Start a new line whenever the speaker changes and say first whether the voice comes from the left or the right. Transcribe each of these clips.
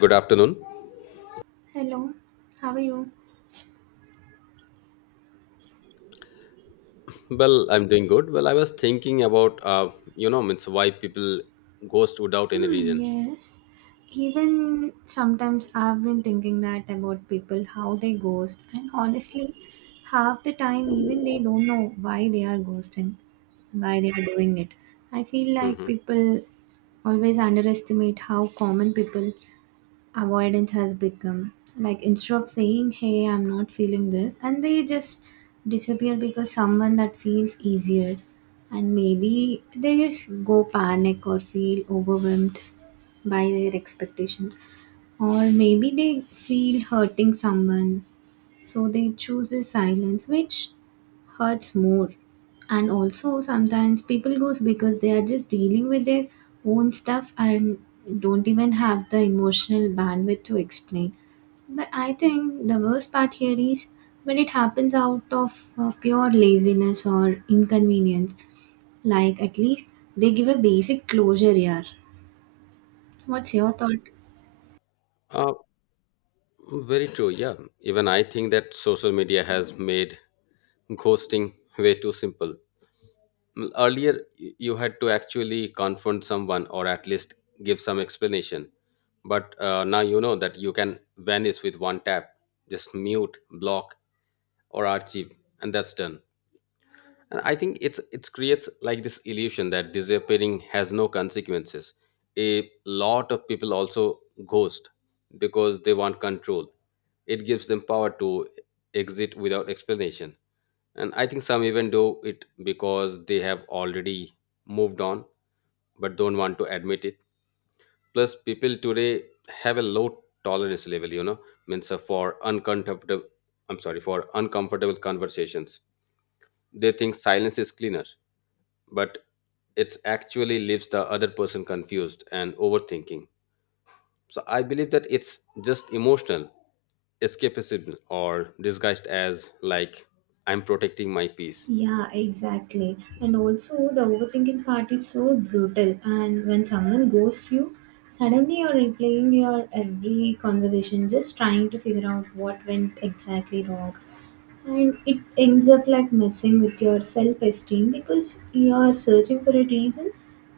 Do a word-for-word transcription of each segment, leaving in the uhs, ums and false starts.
left: Good afternoon.
right: Hello, how are you?
left: Well, I'm doing good. Well, I was thinking about, uh, you know, means why people ghost without any
right: Hmm,
left: reason.
right: yes. Even sometimes I've been thinking that about people, how they ghost, and honestly, half the time, even they don't know why they are ghosting, why they are doing it. I feel like
left: Hmm.
right: people always underestimate how common people avoidance has become, like instead of saying hey, I'm not feeling this, and they just disappear because someone that feels easier, and maybe they just go panic or feel overwhelmed by their expectations, or maybe they feel hurting someone, so they choose this silence, which hurts more. And also, sometimes people goes because they are just dealing with their own stuff and don't even have the emotional bandwidth to explain. But I think the worst part here is when it happens out of uh, pure laziness or inconvenience. Like, at least they give a basic closure here. What's your thought?
left: Uh, Very true. Yeah. Even I think that social media has made ghosting way too simple. Mm, Earlier, y- you had to actually confront someone or at least give some explanation. But uh, now you know that you can vanish with one tap, just mute, block, or archive, and that's done. And I think it's it creates like this illusion that disappearing has no consequences. A lot of people also ghost because they want control. It gives them power to exit without explanation. And I think some even do it because they have already moved on but don't want to admit it. Plus, people today have a low tolerance level, you know, means uh, for uncomfortable. I'm sorry, for uncomfortable conversations. They think silence is cleaner, but it actually leaves the other person confused and overthinking. So I believe that it's just emotional escapism or disguised as like I'm protecting my peace.
right: Yeah, exactly. And also, the overthinking part is so brutal. And when someone ghosts you, suddenly you're replaying your every conversation, just trying to figure out what went exactly wrong. And it ends up like messing with your self esteem because you're searching for a reason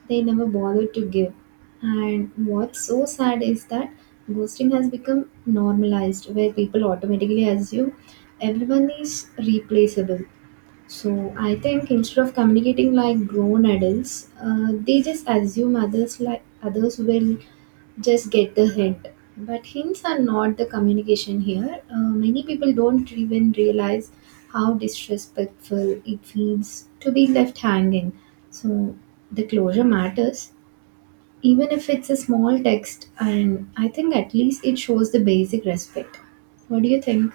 right: they never bothered to give. And what's so sad is that ghosting has become normalized, where people automatically assume everyone is replaceable, so I think instead of communicating like grown adults, uh, they just assume others, like others will just get the hint. But hints are not the communication here. Uh, many people don't even realize how disrespectful it feels to be left hanging. So the closure matters, even if it's a small text, and I think at least it shows the basic respect. What do you think?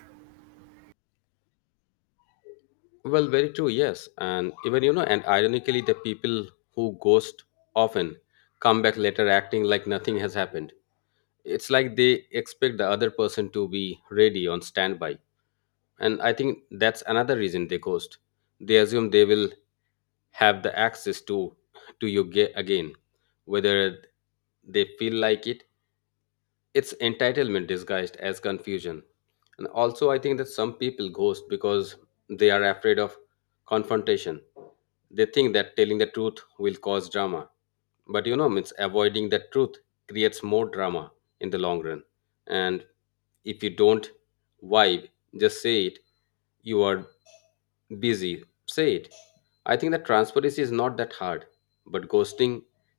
left: Well, very true, yes. And even you know, and ironically, the people who ghost often come back later acting like nothing has happened. It's like they expect the other person to be ready on standby. And I think that's another reason they ghost. They assume they will have the access to to you ga- again, whether they feel like it. It's entitlement disguised as confusion. And also, I think that some people ghost because they are afraid of confrontation. They think that telling the truth will cause drama, but you know means avoiding the truth creates more drama in the long run. And if you don't vibe, just say it. You are busy, say it. I think that transparency is not that hard, but ghosting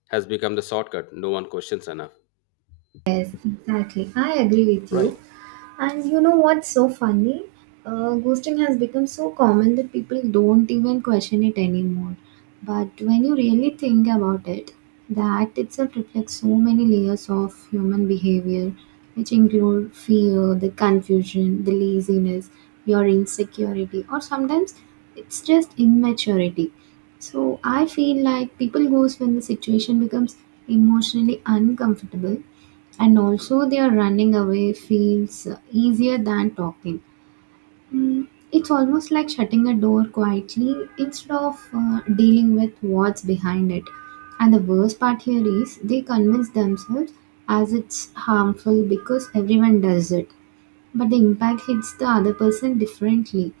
left: has become the shortcut no one questions enough,
right: Yes, exactly. I agree with you.
left: right?
right: And you know what's so funny? Uh, ghosting has become so common that people don't even question it anymore. But when you really think about it, the act itself reflects so many layers of human behavior, which include fear, the confusion, the laziness, your insecurity, or sometimes it's just immaturity. So I feel like people ghost when the situation becomes emotionally uncomfortable, and also their running away feels easier than talking. Mm, it's almost like shutting a door quietly instead of uh, dealing with what's behind it. And the worst part here is they convince themselves as it's harmful because everyone does it. But the impact hits the other person differently.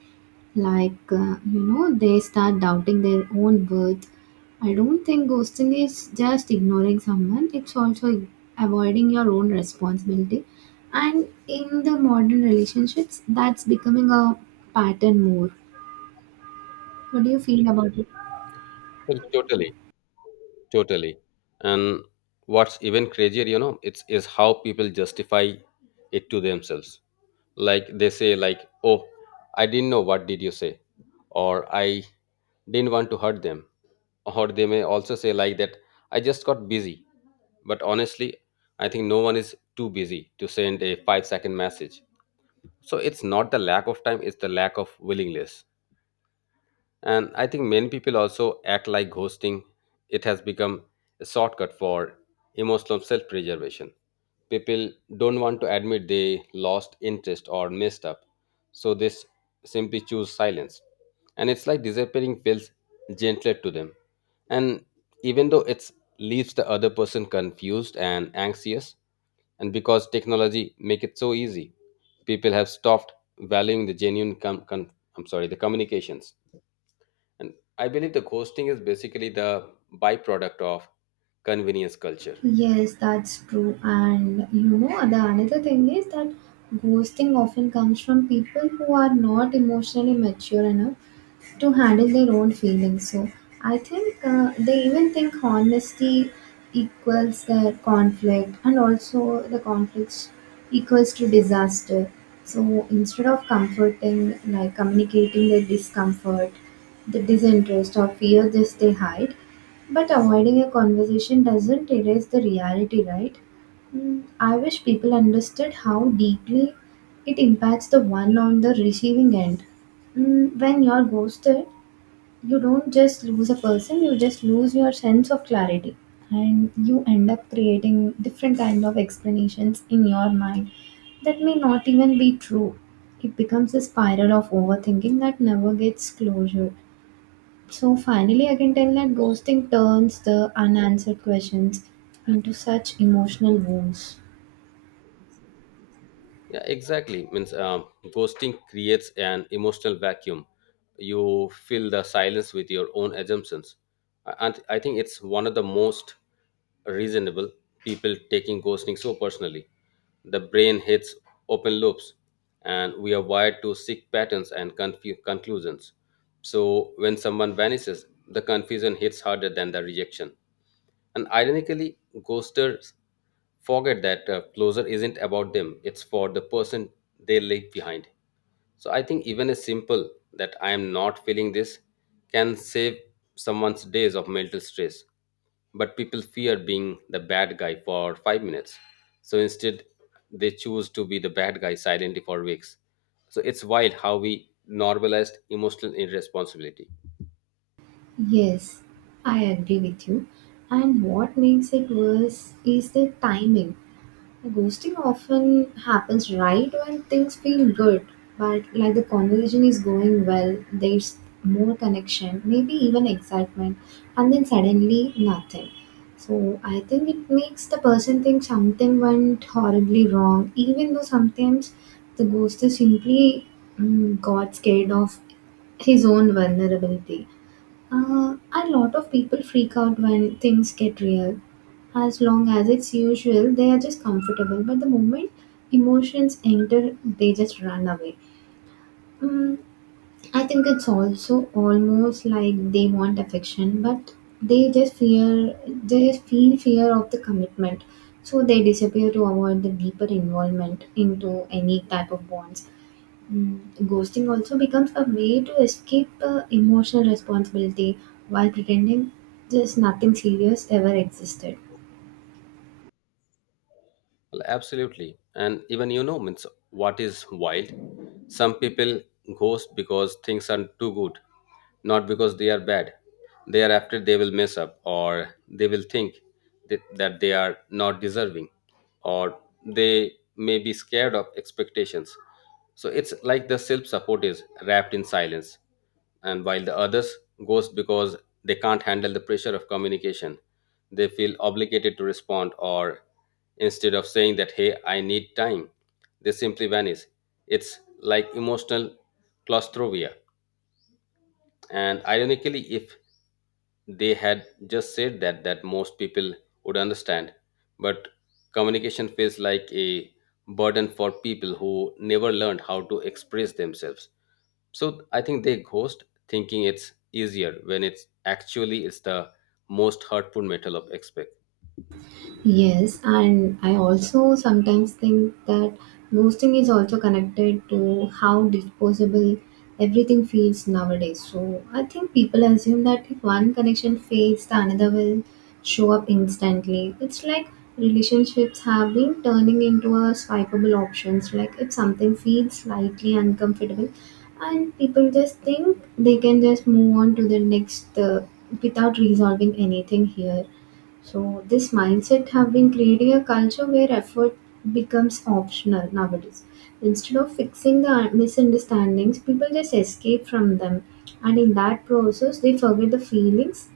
right: Like, uh, you know, they start doubting their own worth. I don't think ghosting is just ignoring someone, it's also avoiding your own responsibility. And in the modern relationships, that's becoming a pattern more. What do you feel about it?
left: Well, totally Totally. And what's even crazier, you know, it's is how people justify it to themselves. Like they say, like, oh, I didn't know what did you say, or I didn't want to hurt them, or they may also say like that, I just got busy, but honestly, I think no one is too busy to send a five second message. So it's not the lack of time; it's the lack of willingness. And I think many people also act like ghosting. It has become a shortcut for emotional self preservation. People don't want to admit they lost interest or messed up, so they s- simply choose silence. And it's like disappearing feels gentler to them. And even though it leaves the other person confused and anxious, and because technology make it so easy, people have stopped valuing the genuine com- con- I'm sorry, the communications. And I believe the ghosting is basically the byproduct of convenience culture.
right: Yes, that's true. And you know, the another thing is that ghosting often comes from people who are not emotionally mature enough to handle their own feelings. So I think uh, they even think honesty equals their conflict, and also the conflicts equals to disaster. So instead of comforting, like communicating their discomfort, the disinterest or fear, just they hide. But avoiding a conversation doesn't erase the reality, right? Mm, I wish people understood how deeply it impacts the one on the receiving end. Mm, when you're ghosted, you don't just lose a person, you just lose your sense of clarity. And you end up creating different kind of explanations in your mind that may not even be true. It becomes a spiral of overthinking that never gets closure. So finally, I can tell that ghosting turns the unanswered questions into such emotional wounds.
left: Yeah, exactly. Means um, ghosting creates an emotional vacuum. You fill the silence with your own assumptions, and I think it's one of the most reasonable people taking ghosting so personally. The brain hits open loops, and we are wired to seek patterns and confu- conclusions. So when someone vanishes, the confusion hits harder than the rejection. And ironically, ghosters forget that uh, closure isn't about them, it's for the person they leave behind. So I think even a simple that I am not feeling this can save someone's days of mental stress. But people fear being the bad guy for five minutes. So instead, they choose to be the bad guy silently for weeks. So it's wild how we normalized emotional irresponsibility.
right: Yes, I agree with you. And what makes it worse is the timing. Ghosting often happens right when things feel good, but like the conversation is going well, there's more connection, maybe even excitement, and then suddenly nothing. So I think it makes the person think something went horribly wrong, even though sometimes the ghost is simply, mm, got scared of his own vulnerability. Uh, a lot of people freak out when things get real. As long as it's usual, they are just comfortable. But the moment emotions enter, they just run away. Mm, I think it's also almost like they want affection, but they just fear, they just feel fear of the commitment. So they disappear to avoid the deeper involvement into any type of bonds. Mm, ghosting also becomes a way to escape uh, emotional responsibility while pretending just nothing serious ever existed.
left: Well, absolutely. And even you know, means what is wild? Some people ghost because things are too good, not because they are bad. Thereafter, they will mess up, or they will think that, that they are not deserving, or they may be scared of expectations. So it's like the self support is wrapped in silence. And while the others goes because they can't handle the pressure of communication, they feel obligated to respond, or instead of saying that, hey, I need time, they simply vanish. It's like emotional claustrophobia. And ironically, if they had just said that, that most people would understand. But communication feels like a burden for people who never learned how to express themselves. So I think they ghost thinking it's easier when it's actually it's the most hurtful metal of expect.
right: Yes, and I also sometimes think that ghosting is also connected to how disposable everything feels nowadays. So I think people assume that if one connection fades, the another will show up instantly. It's like relationships have been turning into a swipeable options. Like if something feels slightly uncomfortable, and people just think they can just move on to the next, uh, without resolving anything here, so this mindset have been creating a culture where effort becomes optional nowadays. Instead of fixing the misunderstandings, people just escape from them, and in that process, they forget the feelings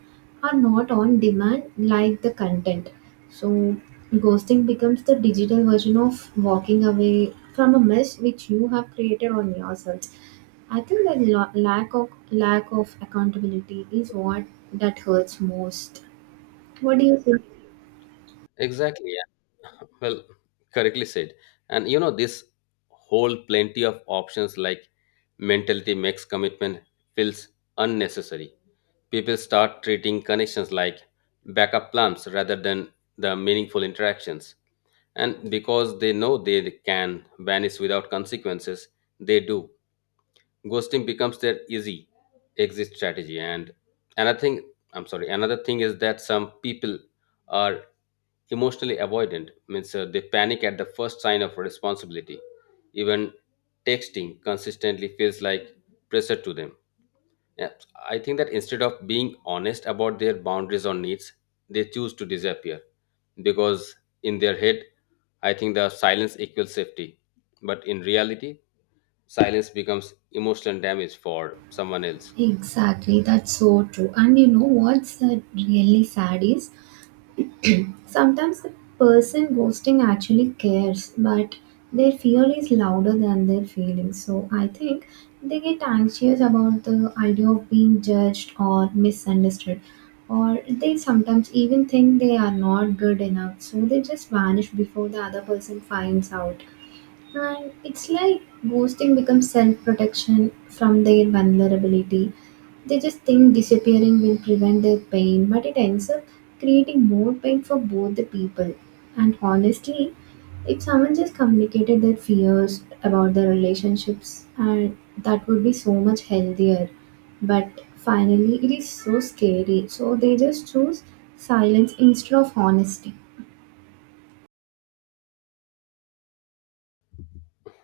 right: are not on demand like the content. So ghosting becomes the digital version of walking away from a mess which you have created on yourself. I think that lo- lack of lack of accountability is what that hurts most. What do you think?
left: Exactly, yeah. Well, correctly said. And you know this whole plenty of options like mentality makes commitment feels unnecessary. People start treating connections like backup plans rather than the meaningful interactions. And because they know they can vanish without consequences, they do. Ghosting becomes their easy exit strategy. And another thing, I'm sorry, another thing is that some people are emotionally avoidant, means uh, they panic at the first sign of responsibility. Even texting consistently feels like pressure to them, yeah. I think that instead of being honest about their boundaries or needs, they choose to disappear, because in their head, I think the silence equals safety. But in reality, silence becomes emotional damage for someone else.
right: Exactly, that's so true. And you know what's uh, really sad is sometimes the person ghosting actually cares, but their fear is louder than their feelings. So I think they get anxious about the idea of being judged or misunderstood, or they sometimes even think they are not good enough. So they just vanish before the other person finds out. And it's like ghosting becomes self protection from their vulnerability. They just think disappearing will prevent their pain, but it ends up creating more pain for both the people. And honestly, if someone just communicated their fears about their relationships, and that would be so much healthier. But finally, it is so scary, so they just choose silence instead of honesty.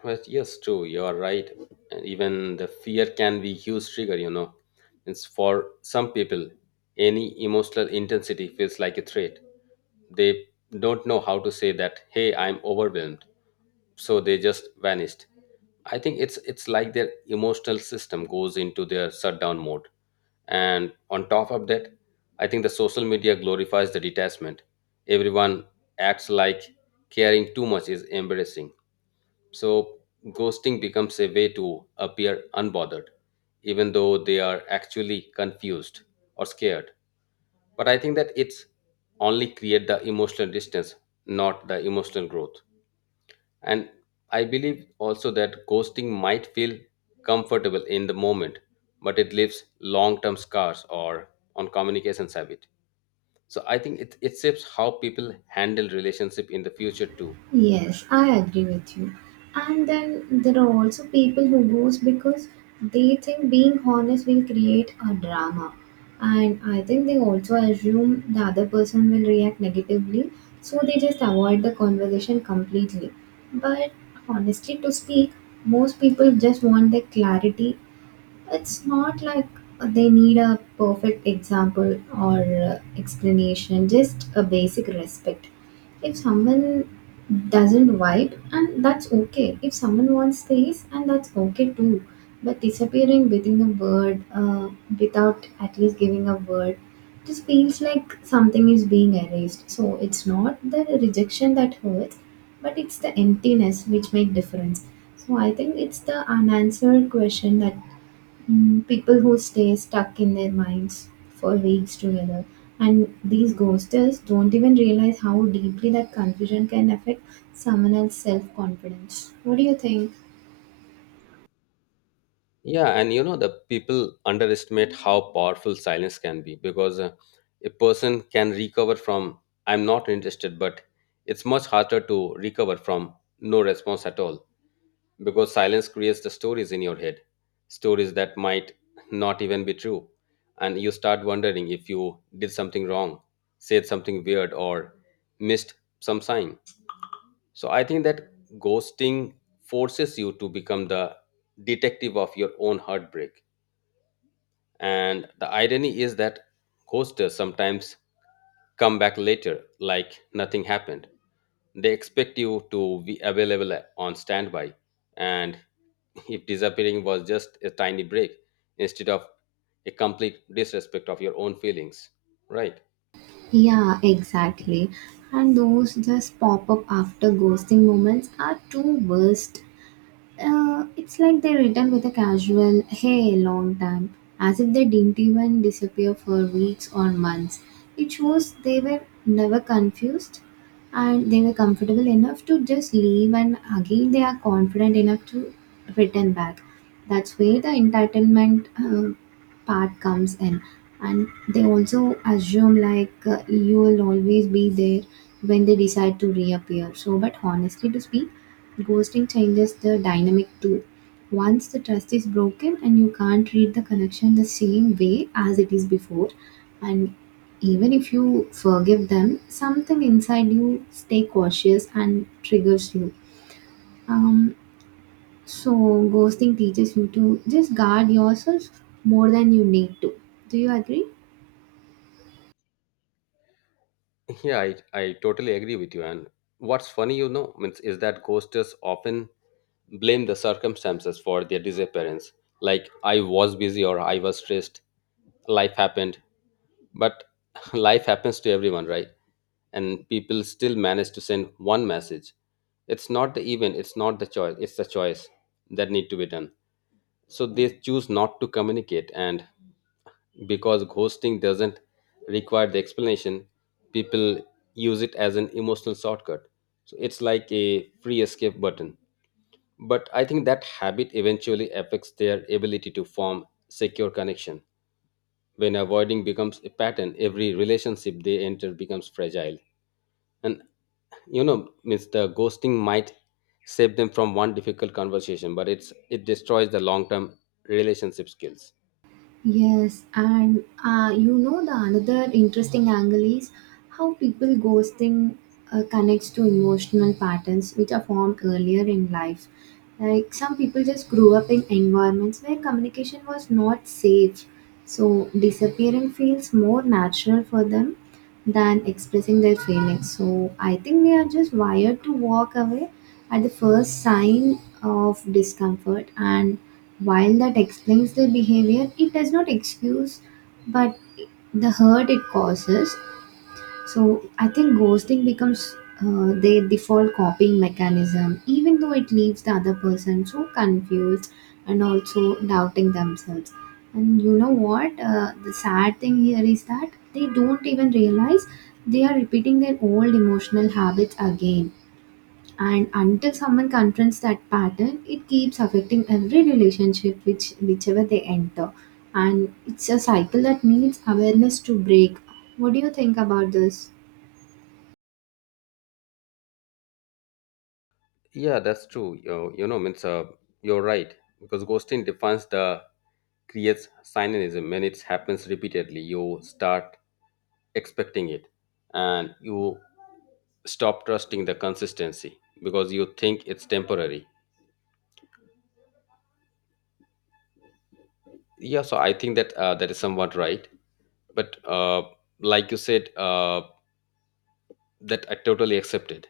left: But yes, true, you are right. And even the fear can be huge trigger, you know. It's for some people, any emotional intensity feels like a threat. They don't know how to say that, hey, I'm overwhelmed, so they just vanished. I think it's it's like their emotional system goes into their shutdown mode. And on top of that, I think the social media glorifies the detachment. Everyone acts like caring too much is embarrassing, so ghosting becomes a way to appear unbothered, even though they are actually confused or scared. But I think that it's only create the emotional distance, not the emotional growth. And I believe also that ghosting might feel comfortable in the moment, but it leaves long term scars or on communications habit. So I think it, it shapes how people handle relationship in the future too.
right: Yes, I agree with you. And then there are also people who goes because they think being honest will create a drama. And I think they also assume the other person will react negatively, so they just avoid the conversation completely. But honestly to speak, most people just want the clarity. It's not like they need a perfect example or uh, explanation, just a basic respect. If someone doesn't vibe, and that's okay. If someone wants space, and that's okay too. But disappearing within a word, uh, without at least giving a word, just feels like something is being erased. So it's not the rejection that hurts, but it's the emptiness which make difference. So I think it's the unanswered question that, mm, people who stay stuck in their minds for weeks together. And these ghosters don't even realize how deeply that confusion can affect someone else's self confidence. What do you think?
left: Yeah, and you know the people underestimate how powerful silence can be, because uh, a person can recover from "I'm not interested," but it's much harder to recover from no response at all. Because silence creates the stories in your head, stories that might not even be true. And you start wondering if you did something wrong, said something weird, or missed some sign. So I think that ghosting forces you to become the detective of your own heartbreak. And the irony is that ghosters sometimes come back later like nothing happened. They expect you to be available on standby, and if disappearing was just a tiny break instead of a complete disrespect of your own feelings, right?
right: Yeah, exactly. And those just pop up after ghosting moments are too worst. Uh, it's like they return with a casual hey, long time, as if they didn't even disappear for weeks or months. It shows they were never confused, and they were comfortable enough to just leave, and again, they are confident enough to return back. That's where the entitlement uh, part comes in. And they also assume, like, uh, you will always be there when they decide to reappear. So, but honestly, to speak, ghosting changes the dynamic too. Once the trust is broken, and you can't read the connection the same way as it is before, and even if you forgive them, something inside you stay cautious and triggers you. Um, so ghosting teaches you to just guard yourself more than you need to. Do you agree?
left: Yeah, I, I totally agree with you. And what's funny, you know, means is that ghosters often blame the circumstances for their disappearance. Like, I was busy, or I was stressed, life happened. But life happens to everyone, right? And people still manage to send one message. It's not the event, it's not the choice, it's the choice that need to be done. So they choose not to communicate. And because ghosting doesn't require the explanation, people use it as an emotional shortcut. So it's like a free escape button. But I think that habit eventually affects their ability to form secure connection. When avoiding becomes a pattern, every relationship they enter becomes fragile. And you know means the ghosting might save them from one difficult conversation, but it's it destroys the long term relationship skills.
right: Yes, and uh, you know the another interesting angle is how people ghosting uh, connects to emotional patterns which are formed earlier in life. Like some people just grew up in environments where communication was not safe, so disappearing feels more natural for them than expressing their feelings. So I think they are just wired to walk away at the first sign of discomfort. And while that explains their behavior, it does not excuse, but the hurt it causes, so I think ghosting becomes uh, their default coping mechanism, even though it leaves the other person so confused and also doubting themselves. And you know what? Uh, the sad thing here is that they don't even realize they are repeating their old emotional habits again. And until someone confronts that pattern, it keeps affecting every relationship which whichever they enter. And it's a cycle that needs awareness to break. What do you think about this?
left: Yeah, that's true. You you know means, uh, you're right. Because ghosting defines the creates cynicism. When it happens repeatedly, you start expecting it. And you stop trusting the consistency, because you think it's temporary. Yeah, so I think that uh, that is somewhat right. But uh, like you said, uh, that I totally accepted.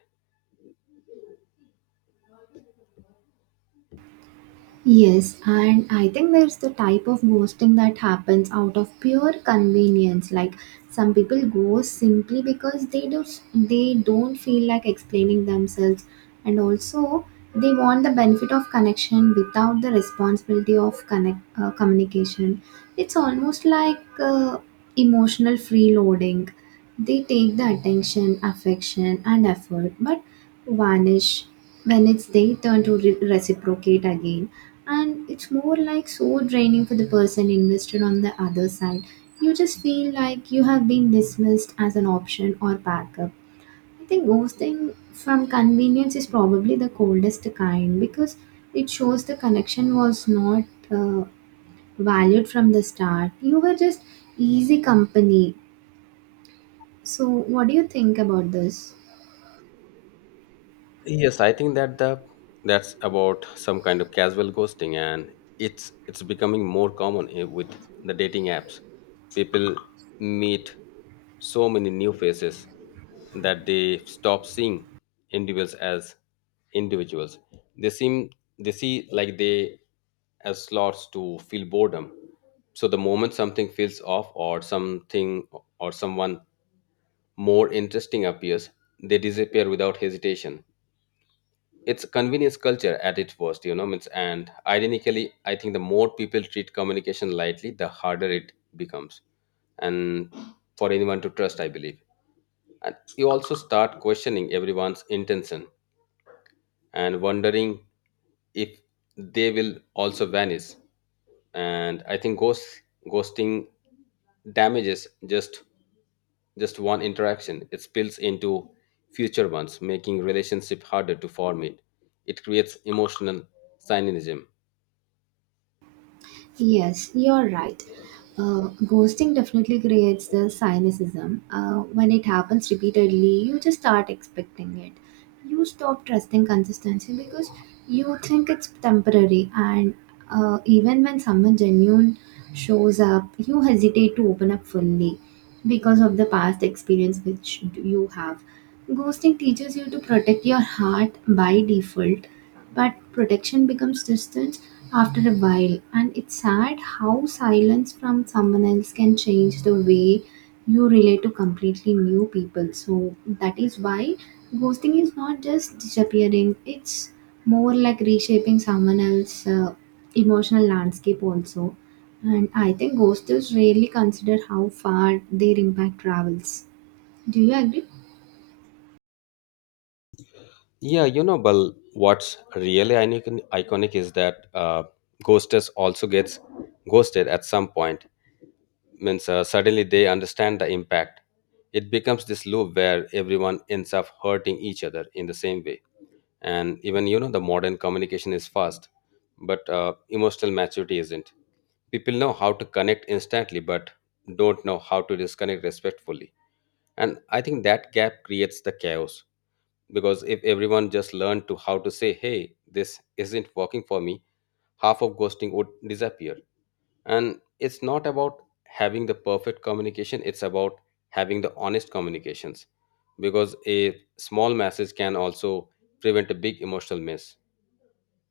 right: Yes, and I think there's the type of ghosting that happens out of pure convenience. Like some people ghost simply because they do they don't feel like explaining themselves, and also they want the benefit of connection without the responsibility of connect uh, communication. It's almost like uh, emotional freeloading. They take the attention, affection, and effort, but vanish when it's they turn to re- reciprocate again. And it's more like so draining for the person invested on the other side. You just feel like you have been dismissed as an option or backup. I think ghosting from convenience is probably the coldest kind because it shows the connection was not uh, valued from the start. You were just easy company. So what do you think about this?
left: Yes, I think that the that's about some kind of casual ghosting. And it's it's becoming more common, eh, with the dating apps. People meet so many new faces that they stop seeing individuals as individuals. they seem they see like they as slots to feel boredom. So the moment something feels off, or something, or someone more interesting appears, they disappear without hesitation. It's a convenience culture at its worst, you know. means- And ironically, I think the more people treat communication lightly, the harder it becomes, and for anyone to trust, I believe. And you also start questioning everyone's intention and wondering if they will also vanish. And I think ghost ghosting damages. Just Just one interaction, it spills into future ones, making relationship harder to form it. It creates emotional cynicism.
right: Yes, you're right. Uh, ghosting definitely creates the cynicism. Uh, when it happens repeatedly, you just start expecting it. You stop trusting consistency because you think it's temporary, and uh, even when someone genuine shows up, you hesitate to open up fully because of the past experience which you have. Ghosting teaches you to protect your heart by default, but protection becomes distance after a while, and it's sad how silence from someone else can change the way you relate to completely new people. So that is why ghosting is not just disappearing, it's more like reshaping someone else's uh, emotional landscape, also. And I think ghosters rarely consider how far their impact travels. Do you agree?
left: Yeah, you know, well, what's really iconic, iconic is that uh, Ghostess also gets ghosted at some point. Means uh, suddenly they understand the impact. It becomes this loop where everyone ends up hurting each other in the same way. And even you know the modern communication is fast, but uh, emotional maturity isn't. People know how to connect instantly, but don't know how to disconnect respectfully. And I think that gap creates the chaos. Because if everyone just learned to how to say, hey, this isn't working for me, half of ghosting would disappear. And it's not about having the perfect communication, it's about having the honest communications. Because a small message can also prevent a big emotional mess.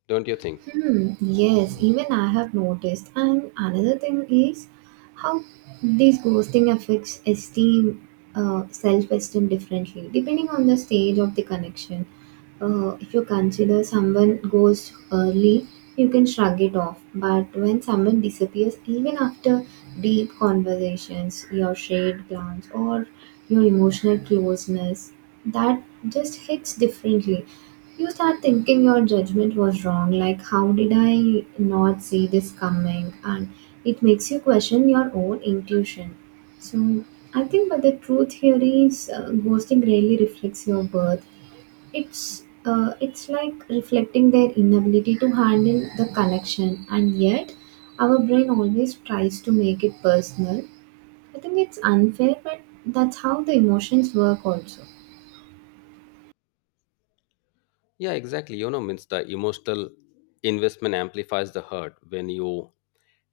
left: Don't you think?
right: Hmm, yes, even I have noticed. And another thing is how this ghosting affects esteem, uh, self esteem differently depending on the stage of the connection. Uh, if you consider someone goes early, you can shrug it off. But when someone disappears, even after deep conversations, your shared glance, or your emotional closeness, that just hits differently. You start thinking your judgment was wrong, like, how did I not see this coming? And it makes you question your own intuition. So, I think, but the truth here is uh, ghosting really reflects your birth. It's uh, it's like reflecting their inability to handle the connection, and yet our brain always tries to make it personal. I think it's unfair, but that's how the emotions work, also.
left: Yeah, exactly. you know means the emotional investment amplifies the hurt. When you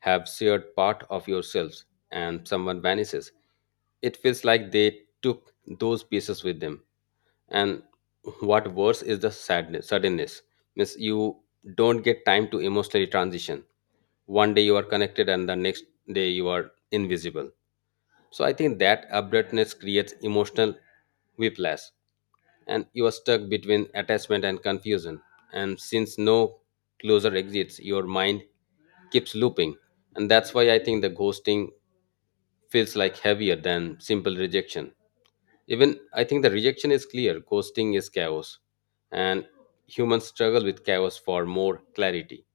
left: have shared part of yourselves and someone vanishes, it feels like they took those pieces with them. And what worse is the sadness, suddenness. Means you don't get time to emotionally transition. One day you are connected and the next day you are invisible. So I think that abruptness creates emotional whiplash, and you are stuck between attachment and confusion. And since no closer exists, your mind keeps looping. And that's why I think the ghosting feels like heavier than simple rejection. Even I think the rejection is clear, ghosting is chaos. And humans struggle with chaos for more clarity.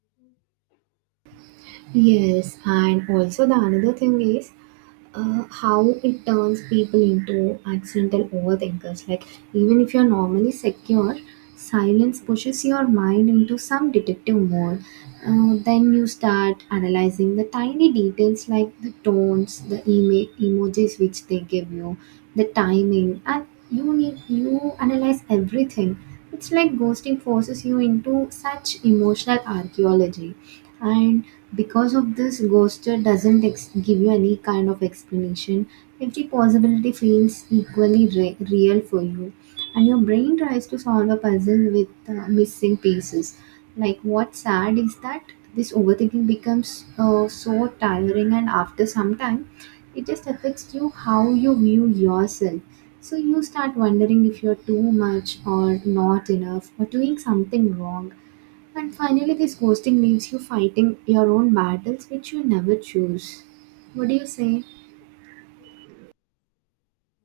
right: Yes, and also the another thing is uh, how it turns people into accidental overthinkers. Like, even if you're normally secure, silence pushes your mind into some detective mode. Uh, then you start analyzing the tiny details like the tones, the ema- emojis which they give you, the timing, and you need you analyze everything. It's like ghosting forces you into such emotional archaeology, and because of this ghoster doesn't ex- give you any kind of explanation, every possibility feels equally re- real for you, and your brain tries to solve a puzzle with uh, missing pieces. Like what's sad is that this overthinking becomes uh, so tiring, and after some time it just affects you how you view yourself, so you start wondering if you're too much or not enough or doing something wrong. And finally, this ghosting leaves you fighting your own battles, which you never choose. What do you say?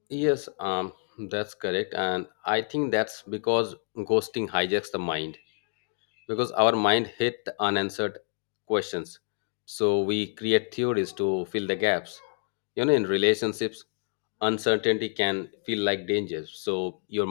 left: Yes, um, that's correct. And I think that's because ghosting hijacks the mind, because our mind hit the unanswered questions. So we create theories to fill the gaps. You know, in relationships, uncertainty can feel like danger. So your